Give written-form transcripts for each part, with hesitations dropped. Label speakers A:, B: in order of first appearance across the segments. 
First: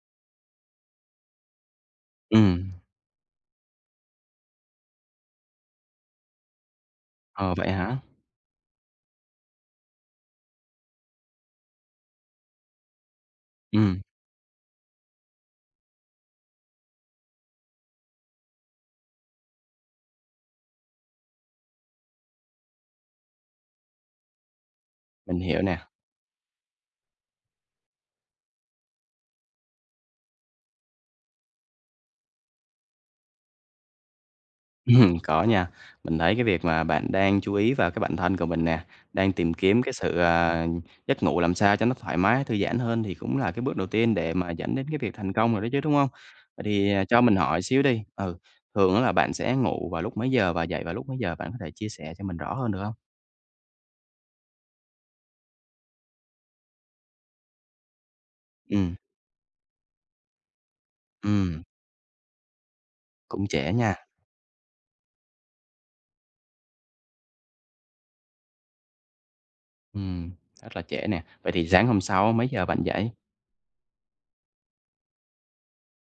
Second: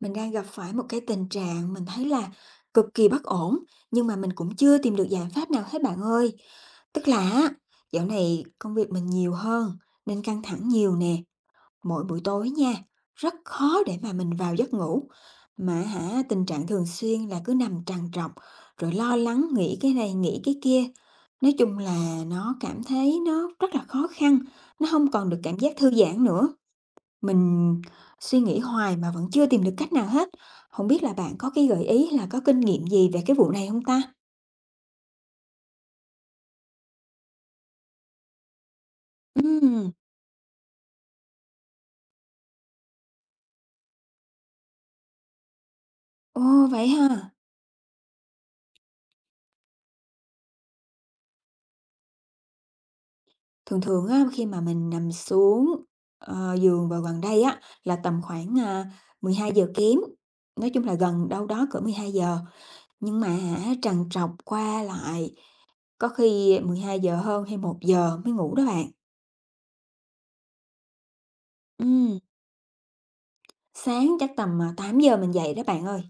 A: Mình đang gặp phải một cái tình trạng mình thấy là
B: Ừm,
A: cực kỳ bất ổn, nhưng mà mình cũng chưa tìm được giải pháp nào hết bạn ơi. Tức là á,
B: ờ, vậy hả?
A: dạo này công việc mình nhiều hơn nên căng thẳng nhiều nè, mỗi buổi tối nha, rất khó để
B: Ừm,
A: mà mình vào giấc ngủ. Mà hả, tình trạng thường xuyên là cứ nằm trằn trọc, rồi lo lắng nghĩ cái này nghĩ cái kia. Nói chung là nó cảm thấy nó rất là khó khăn, nó không còn được
B: mình
A: cảm
B: hiểu
A: giác
B: nè.
A: thư giãn nữa. Mình suy nghĩ hoài mà vẫn chưa tìm được cách nào hết. Không biết là bạn có cái gợi ý là có kinh nghiệm gì về cái vụ này không ta?
B: Có nha. Mình thấy cái việc mà bạn đang chú ý vào cái bản thân của mình nè, đang tìm kiếm
A: Ừm.
B: cái sự, giấc ngủ làm sao cho nó thoải mái, thư giãn hơn thì cũng là cái bước đầu tiên để mà dẫn đến cái việc thành công rồi đó chứ, đúng hông? Vậy
A: Ồ, vậy
B: thì, cho
A: ha.
B: mình hỏi xíu đi, thường á là bạn sẽ ngủ vào lúc mấy giờ và dậy vào lúc mấy giờ? Bạn có thể chia sẻ cho mình rõ hơn được hông?
A: Thường thường á, khi mà mình nằm xuống, giường vào gần đây á, là tầm khoảng,
B: Ừm,
A: 12 giờ kém, nói chung là gần đâu
B: ừm,
A: đó cỡ 12 giờ. Nhưng mà
B: cũng trễ
A: hả,
B: nha.
A: trằn trọc qua lại có khi 12 giờ hơn hay 1 giờ mới ngủ đó bạn.
B: ừm, Rất là trễ nè. Vậy thì sáng hôm
A: Ừm.
B: sau mấy giờ bạn dậy?
A: Sáng chắc tầm, 8 giờ mình dậy đó bạn ơi.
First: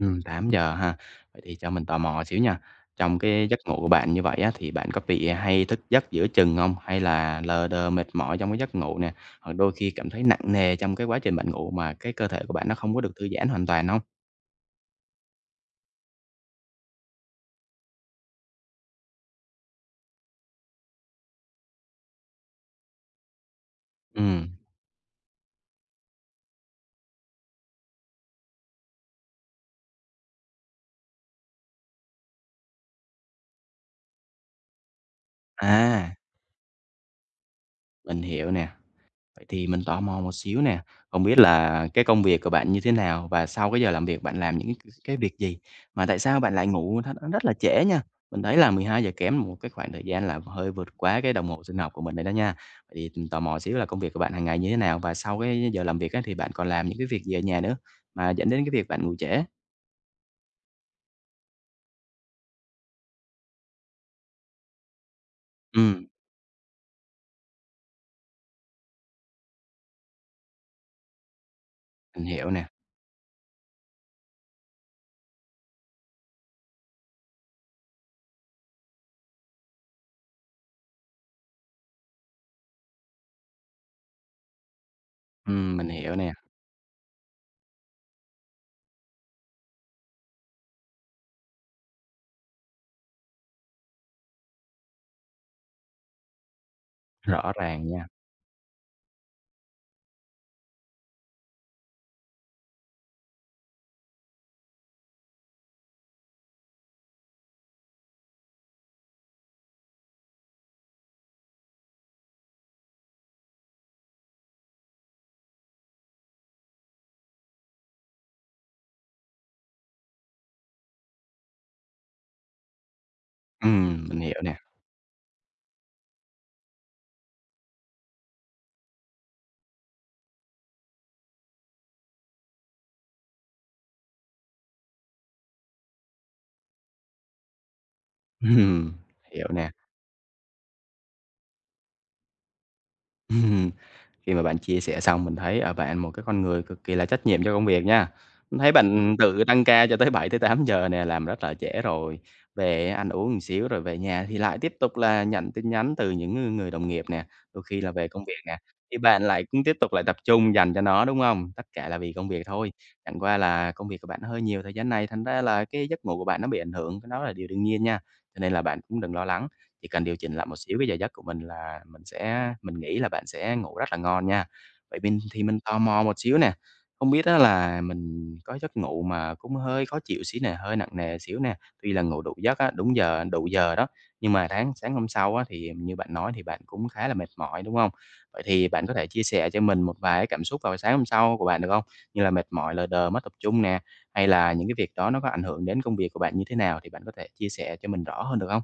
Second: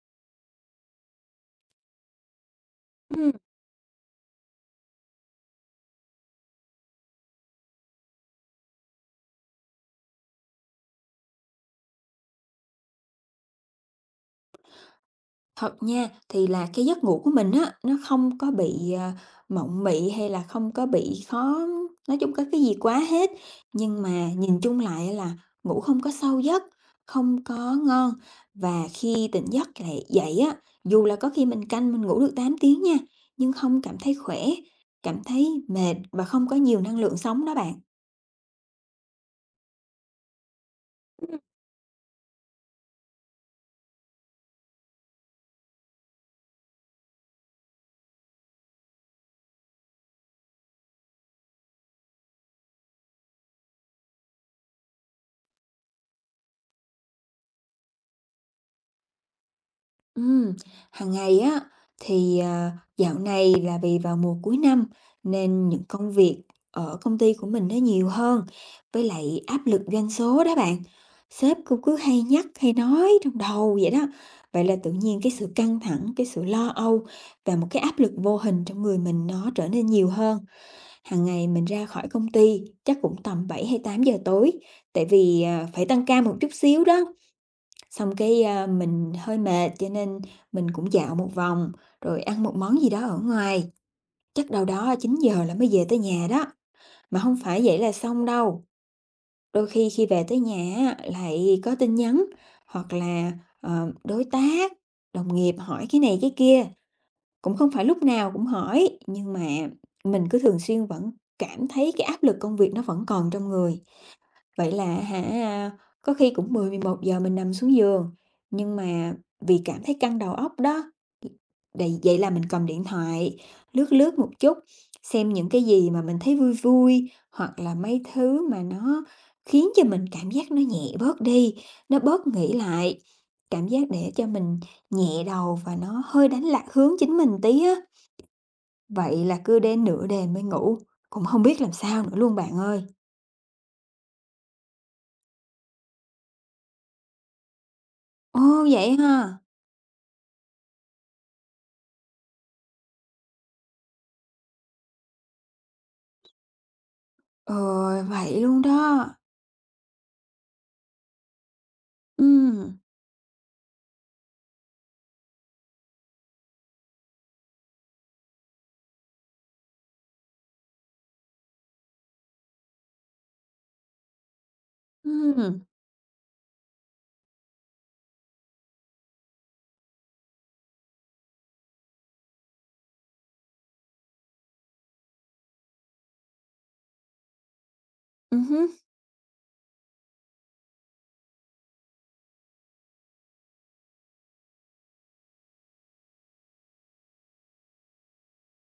B: Tám giờ ha. Vậy thì cho mình tò mò xíu nha. Trong
A: Ừm.
B: cái giấc ngủ của bạn như vậy á, thì bạn có bị hay thức giấc giữa chừng không? Hay là lờ đờ mệt mỏi trong cái giấc ngủ nè, hoặc đôi khi cảm thấy nặng nề trong cái quá trình bạn ngủ mà cái cơ thể của bạn nó không có được thư giãn hoàn toàn không?
A: Thật nha, thì là cái giấc ngủ của mình á, nó không có bị, mộng mị hay là không có bị khó nói chung có cái gì quá hết. Nhưng mà
B: Ừm,
A: nhìn chung lại là ngủ không có sâu giấc, không có ngon và khi tỉnh giấc lại dậy á, dù là có khi mình canh mình ngủ được 8 tiếng nha, nhưng không cảm thấy khỏe, cảm thấy mệt
B: à,
A: và không có nhiều năng lượng sống đó bạn.
B: mình hiểu nè. Vậy thì mình tò mò một xíu nè, không biết là cái công việc của bạn như thế nào và sau cái giờ làm việc bạn làm những cái việc gì? Mà tại sao bạn lại ngủ rất là trễ nha? Mình thấy là mười hai giờ kém một cái khoảng thời gian là hơi vượt quá cái đồng hồ sinh học của mình rồi đó nha. Vậy thì mình tò mò xíu là công việc của bạn hàng ngày như thế nào? Và sau cái giờ làm việc á, thì bạn còn làm những cái việc gì ở nhà nữa mà dẫn đến cái việc bạn ngủ trễ?
A: Ừm, hàng ngày á thì, dạo này là vì vào mùa cuối năm nên những
B: Ừm,
A: công việc ở công ty của mình nó nhiều hơn, với lại áp lực doanh số đó bạn. Sếp cũng cứ hay
B: mình
A: nhắc,
B: hiểu nè.
A: hay nói trong đầu vậy đó. Vậy là tự nhiên cái sự căng thẳng, cái sự lo âu và một cái áp lực vô hình trong người mình nó trở nên nhiều hơn. Hàng ngày mình ra khỏi công ty chắc cũng tầm 7 hay 8 giờ tối, tại vì,
B: Ừm,
A: phải
B: mình
A: tăng
B: hiểu
A: ca
B: nè.
A: một chút xíu đó. Xong cái, mình hơi mệt cho nên mình cũng dạo một vòng, rồi ăn một món gì đó ở ngoài, chắc đâu đó 9 giờ là mới về tới nhà đó. Mà không
B: Rõ
A: phải vậy
B: ràng
A: là
B: nha.
A: xong đâu, đôi khi khi về tới nhà á, lại có tin nhắn hoặc là, đối tác, đồng nghiệp hỏi cái này cái kia, cũng không phải lúc nào cũng hỏi, nhưng mà mình cứ thường xuyên vẫn cảm thấy cái áp lực công việc nó vẫn còn trong người. Vậy là hả, có khi cũng 10, 11 giờ mình nằm xuống giường, nhưng mà vì cảm thấy căng đầu óc đó, đì vậy là mình cầm điện thoại, lướt
B: Ừm,
A: lướt
B: mình
A: một
B: hiểu nè.
A: chút, xem những cái gì mà mình thấy vui vui, hoặc là mấy thứ mà nó khiến cho mình cảm giác nó nhẹ bớt đi, nó bớt nghĩ lại, cảm giác để cho mình nhẹ đầu và nó hơi đánh lạc hướng chính mình tí á.
B: Ừm,
A: Vậy là
B: hiểu
A: cứ
B: nè.
A: đến nửa đêm mới ngủ, cũng không biết làm sao nữa luôn bạn ơi.
B: Khi mà bạn chia sẻ xong mình thấy ở bạn một cái con người cực kỳ là trách nhiệm cho công việc nha. Mình
A: Ồ,
B: thấy
A: vậy
B: bạn
A: ha?
B: tự tăng ca cho tới bảy tới tám giờ nè, làm rất là trễ rồi, về ăn uống một xíu rồi về nhà thì lại tiếp tục là nhận tin nhắn từ những người đồng nghiệp nè,
A: Ờ,
B: đôi khi là về công
A: vậy
B: việc nè,
A: luôn
B: thì
A: đó.
B: bạn lại cũng tiếp tục lại tập trung dành cho nó, đúng không? Tất cả là vì công việc thôi,
A: ừ
B: chẳng qua là công việc của bạn hơi nhiều thời gian này, thành ra là cái giấc ngủ của bạn nó bị ảnh hưởng, cái đó là điều đương nhiên nha, cho nên là bạn cũng đừng lo lắng. Chỉ cần điều chỉnh lại một xíu cái giờ giấc của mình là mình nghĩ là bạn sẽ ngủ rất là ngon nha. Vậy mình thì
A: ừ,
B: mình tò mò một xíu nè, không biết á là mình có giấc ngủ mà cũng hơi khó chịu xíu nè, hơi nặng nề xíu nè, tuy là ngủ đủ giấc á, đúng giờ, đủ giờ đó, nhưng mà sáng sáng hôm sau á thì như bạn nói thì bạn cũng khá là mệt mỏi, đúng không? Vậy
A: Ừm.
B: thì bạn có thể chia sẻ cho mình một vài cái cảm xúc vào sáng hôm sau của bạn được không? Như là mệt mỏi, lờ đờ, mất tập trung nè, hay là những cái việc đó nó có ảnh hưởng đến công việc của bạn như thế nào thì bạn có thể chia sẻ cho mình rõ hơn được không?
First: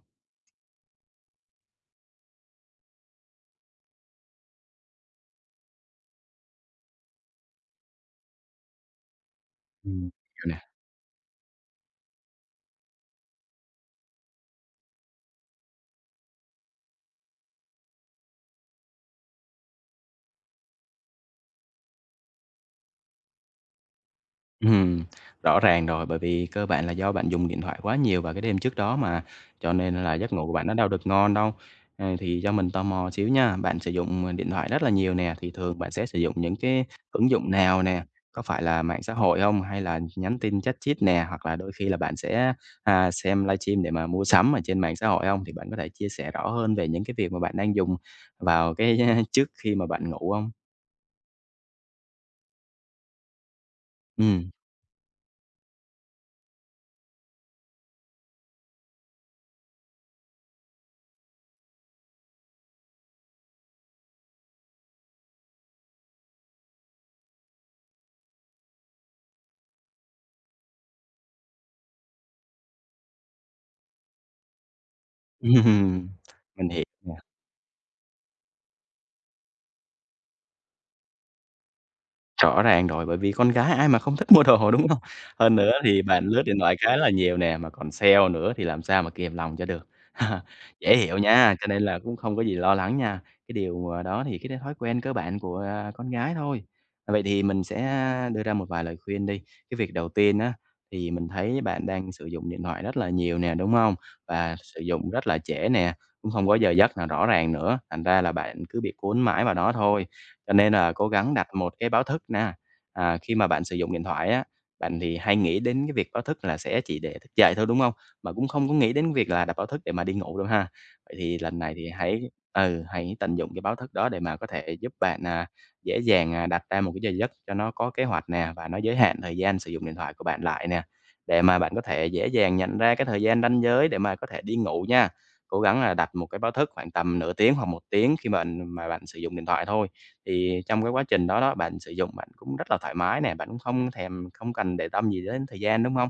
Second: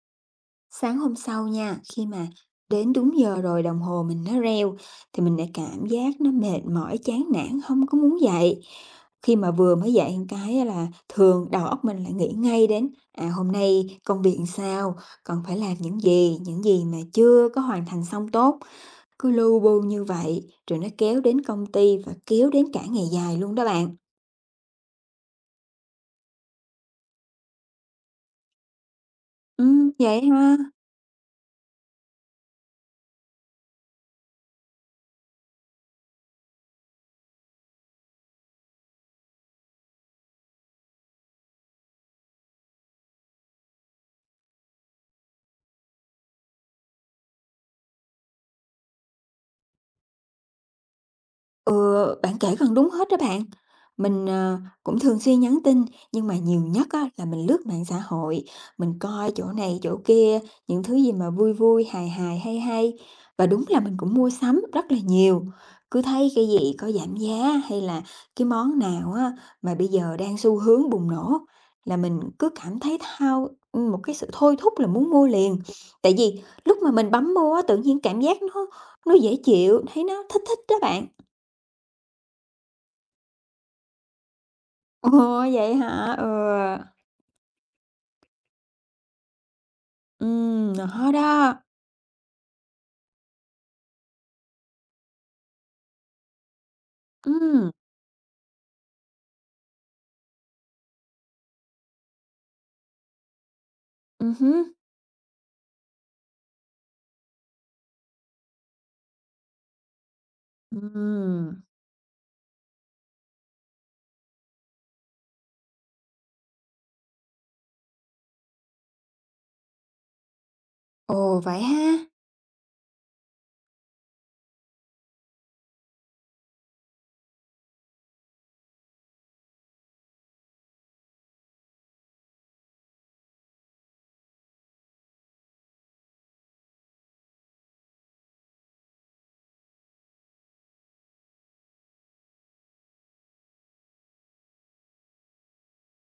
A: Sáng hôm sau nha, khi mà đến đúng giờ rồi đồng hồ mình nó reo thì mình lại cảm giác nó mệt mỏi, chán nản, không có muốn dậy. Khi mà vừa mới
B: Ừm.
A: dậy một cái á là thường đầu óc mình lại nghĩ ngay đến, hôm nay công việc sao, còn phải làm những gì mà chưa có hoàn thành xong tốt, cứ lu bu như vậy, rồi nó kéo đến công ty và kéo đến cả ngày dài luôn đó bạn.
B: Ừm, Rõ ràng rồi, bởi vì cơ bản là do bạn dùng điện thoại quá nhiều vào cái đêm trước đó mà, cho nên là
A: Vậy
B: giấc ngủ của
A: ha.
B: bạn nó đâu được ngon đâu. Thì cho mình tò mò xíu nha, bạn sử dụng, điện thoại rất là nhiều nè, thì thường bạn sẽ sử dụng những cái ứng dụng nào nè? Có phải là mạng xã hội không? Hay là nhắn tin chat chít nè? Hoặc là đôi khi là bạn sẽ, xem livestream để mà mua sắm ở trên mạng xã hội không? Thì bạn có thể chia sẻ rõ hơn về những cái việc mà bạn đang dùng vào cái trước khi mà bạn ngủ không?
A: Ừ, bạn kể gần đúng hết đó bạn. Mình,
B: Ừm,
A: cũng thường xuyên nhắn tin, nhưng mà nhiều nhất á là mình lướt mạng xã hội, mình coi chỗ này chỗ kia, những thứ gì mà vui vui, hài hài, hay hay. Và đúng là mình cũng mua sắm rất là nhiều, cứ thấy cái gì có giảm giá hay là cái món nào á mà bây giờ đang xu hướng bùng nổ là mình cứ cảm thấy một cái sự thôi thúc là muốn mua liền. Tại vì
B: mình
A: lúc
B: hiểu
A: mà mình
B: nè.
A: bấm mua á, tự nhiên cảm giác nó dễ chịu, thấy nó thích thích đó bạn.
B: Rõ ràng rồi, bởi vì con gái ai mà không thích mua đồ, đúng hông?
A: Ồ,
B: Hơn nữa
A: vậy
B: thì
A: hả?
B: bạn
A: Ừ,
B: lướt điện thoại khá là nhiều nè, mà còn sale nữa thì làm sao mà kìm lòng cho được. Dễ
A: nó
B: hiểu nha,
A: đó,
B: cho nên là cũng không có gì lo lắng nha. Cái điều, đó thì cái thói quen cơ bản của, con gái thôi. Vậy thì mình
A: ừm,
B: sẽ đưa ra một vài lời khuyên đi. Cái việc đầu tiên á, thì mình thấy bạn đang sử dụng điện thoại rất là nhiều nè, đúng không? Và
A: hứm,
B: sử dụng rất là trễ nè, cũng không có giờ giấc nào rõ ràng nữa, thành ra là bạn cứ bị cuốn mãi vào đó thôi. Cho nên là cố gắng đặt
A: ừm,
B: một cái báo thức nè. Khi mà bạn sử dụng điện thoại á, bạn thì hay nghĩ đến cái việc báo thức là sẽ chỉ để thức dậy thôi, đúng không? Mà cũng không có nghĩ đến việc là đặt báo thức để mà đi ngủ đâu ha. Vậy thì
A: ồ,
B: lần
A: vậy
B: này thì
A: ha?
B: hãy tận dụng cái báo thức đó để mà có thể giúp bạn, dễ dàng, đặt ra một cái giờ giấc cho nó có kế hoạch nè, và nó giới hạn thời gian sử dụng điện thoại của bạn lại nè, để mà bạn có thể dễ dàng nhận ra cái thời gian ranh giới để mà có thể đi ngủ nha. Cố gắng là đặt một cái báo thức khoảng tầm nửa tiếng hoặc một tiếng khi bạn sử dụng điện thoại thôi. Thì trong cái quá trình đó đó, bạn sử dụng bạn cũng rất là thoải mái nè, bạn cũng không cần để tâm gì đến thời gian, đúng không?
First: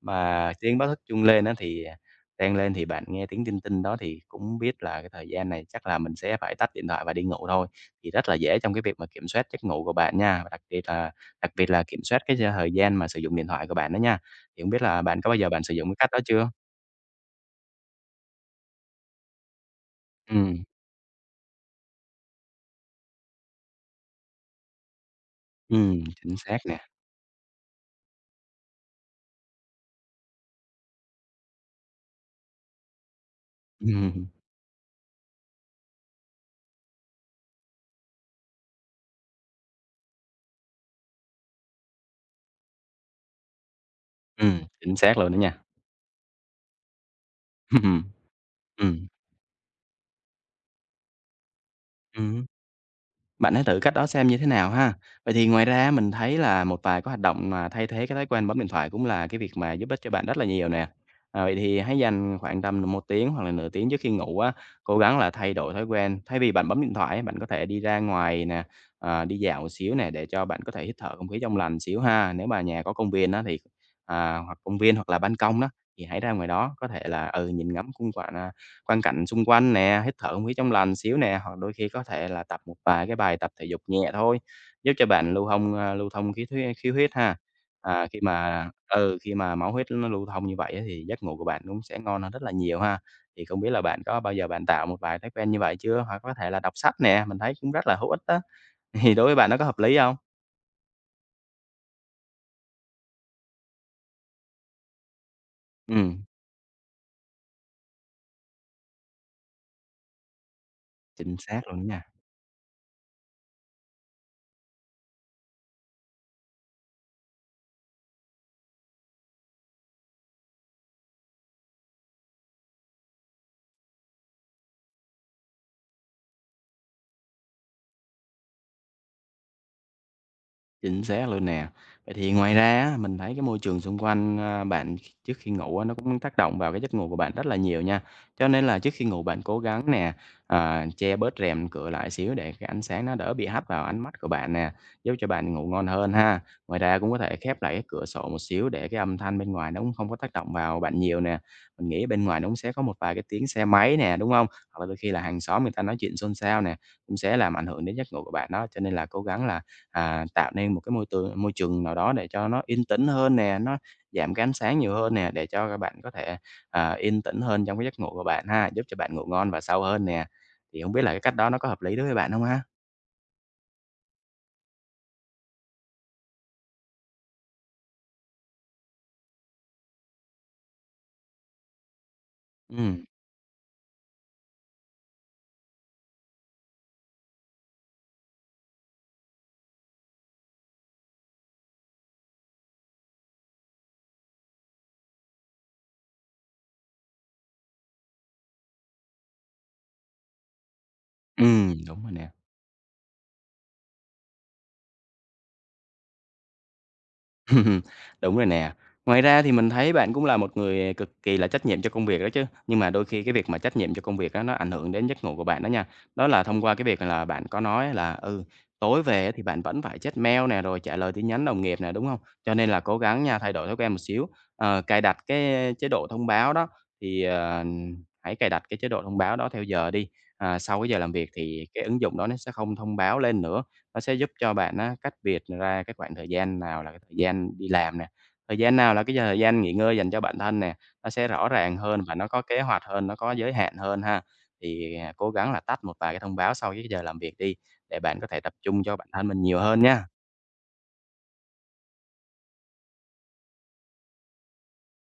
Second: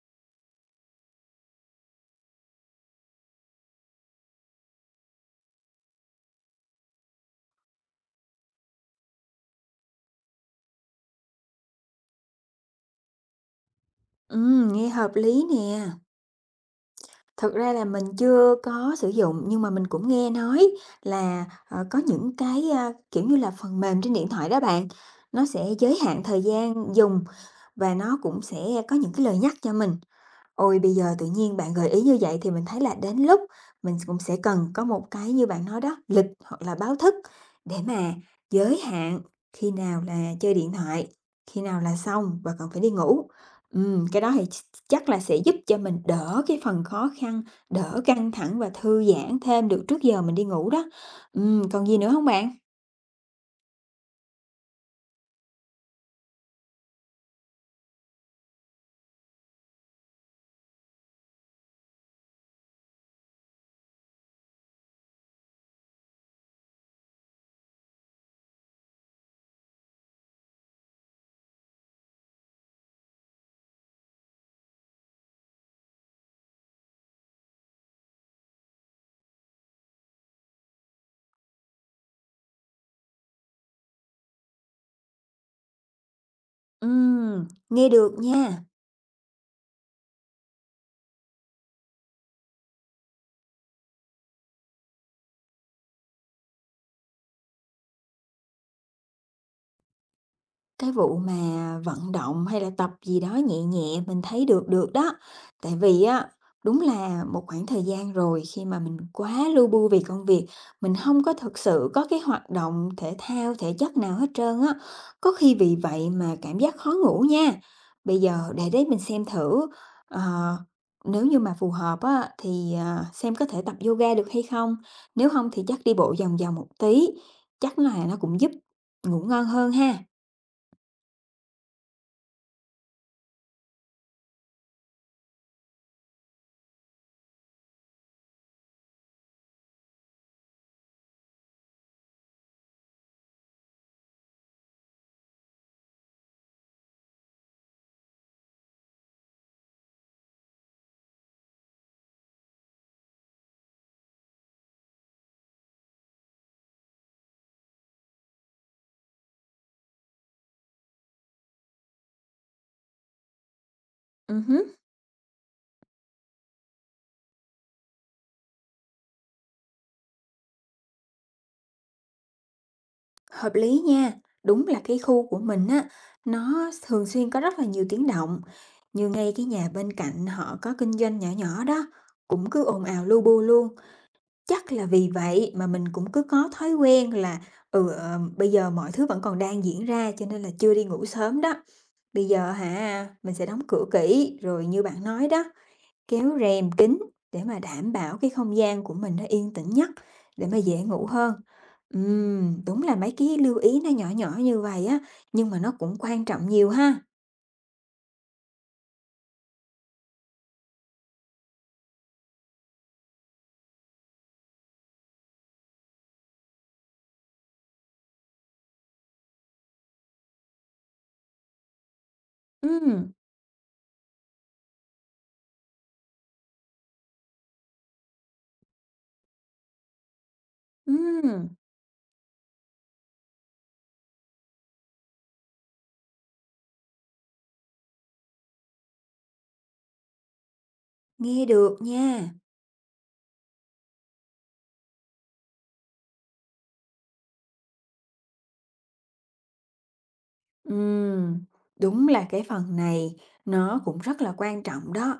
B: Mà tiếng báo thức chuông lên á thì, reng lên thì bạn nghe tiếng tinh tinh đó thì cũng biết là cái thời gian này chắc là mình sẽ phải tắt điện thoại và đi ngủ thôi. Thì rất là dễ trong cái việc mà kiểm soát giấc ngủ của bạn nha, và đặc biệt là kiểm soát cái thời gian mà sử dụng điện thoại của bạn đó nha. Thì hông biết
A: Nghe
B: là
A: hợp
B: bạn có bao
A: lý
B: giờ bạn sử dụng
A: nè.
B: cái cách đó chưa?
A: Thật ra là mình chưa có sử dụng nhưng mà mình cũng nghe
B: Ừm,
A: nói là, có những cái, kiểu như là, phần mềm trên điện thoại đó bạn, nó sẽ giới hạn
B: chính
A: thời
B: xác nè.
A: gian dùng và nó cũng sẽ có những cái lời nhắc cho mình. Ôi, bây giờ tự nhiên bạn gợi ý như vậy thì mình thấy là đến lúc mình cũng
B: Ừm,
A: sẽ cần có một cái như bạn nói đó, lịch hoặc là báo thức để mà giới hạn khi nào là chơi điện thoại, khi nào là xong và còn phải đi ngủ. Cái đó thì ch
B: chính
A: chắc
B: xác
A: là
B: luôn
A: sẽ
B: đó
A: giúp
B: nha.
A: cho mình đỡ cái phần khó khăn, đỡ
B: Ừm,
A: căng thẳng và thư
B: ừm,
A: giãn thêm được trước giờ mình đi ngủ đó. Còn gì nữa không
B: ừm.
A: bạn?
B: Bạn hãy thử cách đó xem như thế nào ha. Vậy thì ngoài ra mình thấy là một vài cái hoạt động mà thay thế cái thói quen bấm điện thoại cũng là cái việc mà giúp ích cho bạn rất là nhiều nè. Vậy thì hãy dành khoảng tầm một tiếng hoặc là nửa tiếng trước khi ngủ á, cố gắng là thay đổi thói quen. Thay vì bạn bấm điện thoại bạn có thể đi ra ngoài nè, đi dạo một xíu nè, để cho bạn có thể hít thở không khí trong lành xíu ha. Nếu mà nhà có công viên á thì, hoặc công viên hoặc là ban công đó, thì hãy ra ngoài đó, có thể là, nhìn ngắm khung cảnh, quang cảnh xung quanh nè, hít thở không khí trong lành xíu nè, hoặc đôi khi có thể là tập một vài cái bài tập thể dục nhẹ thôi, giúp cho bạn lưu thông khí huyết ha.
A: Nghe được
B: Khi
A: nha.
B: mà ừ, khi mà máu huyết nó lưu thông như vậy á thì giấc ngủ của bạn cũng sẽ ngon hơn rất là nhiều ha. Thì không biết là bạn có bao giờ bạn tạo một vài thói quen như vậy chưa? Hoặc có thể là đọc sách nè, mình thấy cũng rất là hữu ích á, thì đối với bạn nó có hợp lý không?
A: Cái vụ mà vận động hay là tập gì đó nhẹ nhẹ mình thấy được được đó. Tại vì
B: Ừm,
A: á, đúng là một khoảng thời gian rồi khi mà mình quá lu bu vì công việc, mình không có
B: chính
A: thực
B: xác luôn
A: sự
B: đó nha.
A: có cái hoạt động thể thao, thể chất nào hết trơn á. Có khi vì vậy mà cảm giác khó ngủ nha. Bây giờ để đấy mình xem thử, ờ, nếu như mà phù hợp á, thì, xem có thể tập yoga được hay không? Nếu không thì chắc đi bộ vòng vòng một tí, chắc là nó cũng giúp ngủ ngon hơn ha.
B: Chính xác luôn nè. Vậy thì ngoài ra á, mình thấy cái môi trường xung quanh, bạn kh trước khi ngủ á, nó cũng tác động vào cái giấc ngủ của bạn rất là nhiều nha. Cho nên là trước khi ngủ bạn cố gắng nè, che bớt rèm cửa lại xíu để cái ánh sáng nó đỡ bị hắt vào ánh mắt của bạn nè, giúp cho bạn ngủ ngon hơn ha. Ngoài ra cũng có thể khép lại cái cửa sổ một xíu để cái âm thanh bên ngoài nó cũng không có tác động vào bạn nhiều nè. Mình nghĩ bên ngoài nó cũng sẽ có một vài cái tiếng xe máy nè, đúng không? Hoặc là đôi khi là hàng xóm người ta nói chuyện xôn xao nè, cũng sẽ làm ảnh hưởng đến giấc ngủ của bạn đó. Cho nên là cố gắng là tạo nên một cái môi trường nào đó để cho nó yên tĩnh hơn nè, nó giảm cái ánh
A: Hứm.
B: sáng nhiều hơn nè, để cho các bạn có thể, yên tĩnh hơn trong cái giấc ngủ của bạn ha, giúp cho bạn ngủ ngon và sâu hơn nè. Thì không biết là cái cách đó nó có hợp lý đối với bạn không ha?
A: Hợp lý nha, đúng là cái khu của mình á, nó thường xuyên có rất là nhiều tiếng động. Như ngay cái nhà bên cạnh họ có kinh doanh nhỏ nhỏ đó, cũng cứ ồn ào
B: Ừm,
A: lu bu luôn. Chắc là vì vậy mà mình cũng cứ có thói quen là bây giờ mọi thứ vẫn còn đang diễn ra cho nên là chưa đi ngủ sớm đó. Bây giờ hả, mình sẽ đóng cửa kỹ rồi như bạn nói đó, kéo rèm kín để mà đảm bảo cái không gian của mình nó yên tĩnh nhất, để mà dễ ngủ hơn.
B: đúng rồi nè.
A: Đúng là mấy cái lưu ý nó nhỏ nhỏ như vậy á, nhưng mà nó cũng quan trọng nhiều ha.
B: Đúng rồi nè. Ngoài ra thì mình thấy bạn cũng là một người cực kỳ là trách nhiệm cho công việc đó chứ. Nhưng mà đôi khi cái việc mà trách nhiệm cho công việc đó nó ảnh hưởng đến giấc ngủ của bạn đó nha. Đó là thông qua cái việc là bạn có nói là, tối về thì bạn vẫn phải check mail nè, rồi trả lời tin nhắn đồng nghiệp nè, đúng không? Cho nên là cố
A: Ừm,
B: gắng nha, thay đổi thói quen một xíu, cài đặt cái chế độ thông báo đó, thì, hãy cài đặt cái chế độ thông báo đó theo giờ đi. Sau cái giờ làm việc
A: ừm,
B: thì cái ứng dụng đó nó sẽ không thông báo lên nữa. Nó sẽ giúp cho bạn á, cách biệt ra cái khoảng thời gian nào là cái thời gian đi làm nè, thời gian nào là cái giờ thời gian nghỉ ngơi dành cho bản thân nè, nó sẽ
A: nghe
B: rõ
A: được
B: ràng hơn và nó
A: nha.
B: có kế hoạch hơn, nó có giới hạn hơn ha. Thì, cố gắng là tách một vài cái thông báo sau cái giờ làm việc đi, để bạn có thể tập trung cho bản thân mình nhiều hơn nha.
A: Ừm, đúng là cái phần này nó cũng rất là quan trọng đó.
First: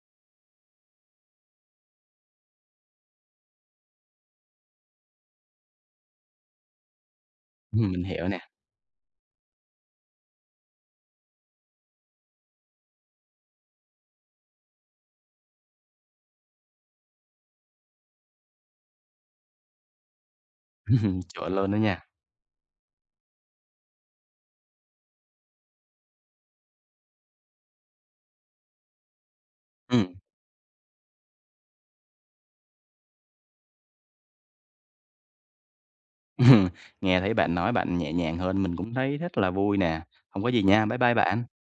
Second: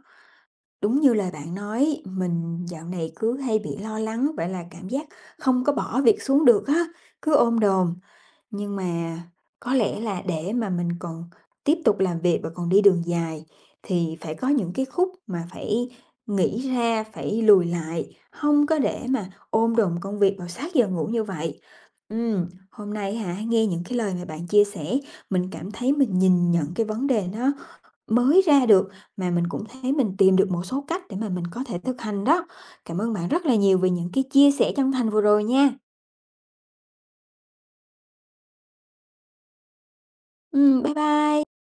A: Đúng như lời bạn nói, mình dạo này cứ hay bị lo lắng, vậy là cảm giác không có bỏ việc xuống được á, cứ ôm đồm.
B: Mình hiểu nè.
A: Nhưng mà có lẽ là để mà mình còn tiếp tục làm việc và còn đi đường dài thì phải có những cái khúc mà phải nghĩ ra, phải lùi lại, không có để mà ôm đồm công việc vào sát giờ ngủ như
B: Chuẩn
A: vậy.
B: luôn đó nha.
A: Ừm, hôm nay hả, nghe những cái lời mà bạn chia sẻ, mình cảm thấy mình nhìn nhận cái vấn đề nó mới ra được, mà mình cũng thấy
B: Ừm,
A: mình tìm được một số cách để mà mình có thể thực hành đó. Cảm ơn bạn rất là nhiều vì những cái chia sẻ chân thành vừa rồi nha.
B: nghe thấy bạn nói bạn nhẹ nhàng hơn, mình cũng thấy rất là vui nè. Không có gì nha,
A: Bye
B: bye bye bạn.
A: bye.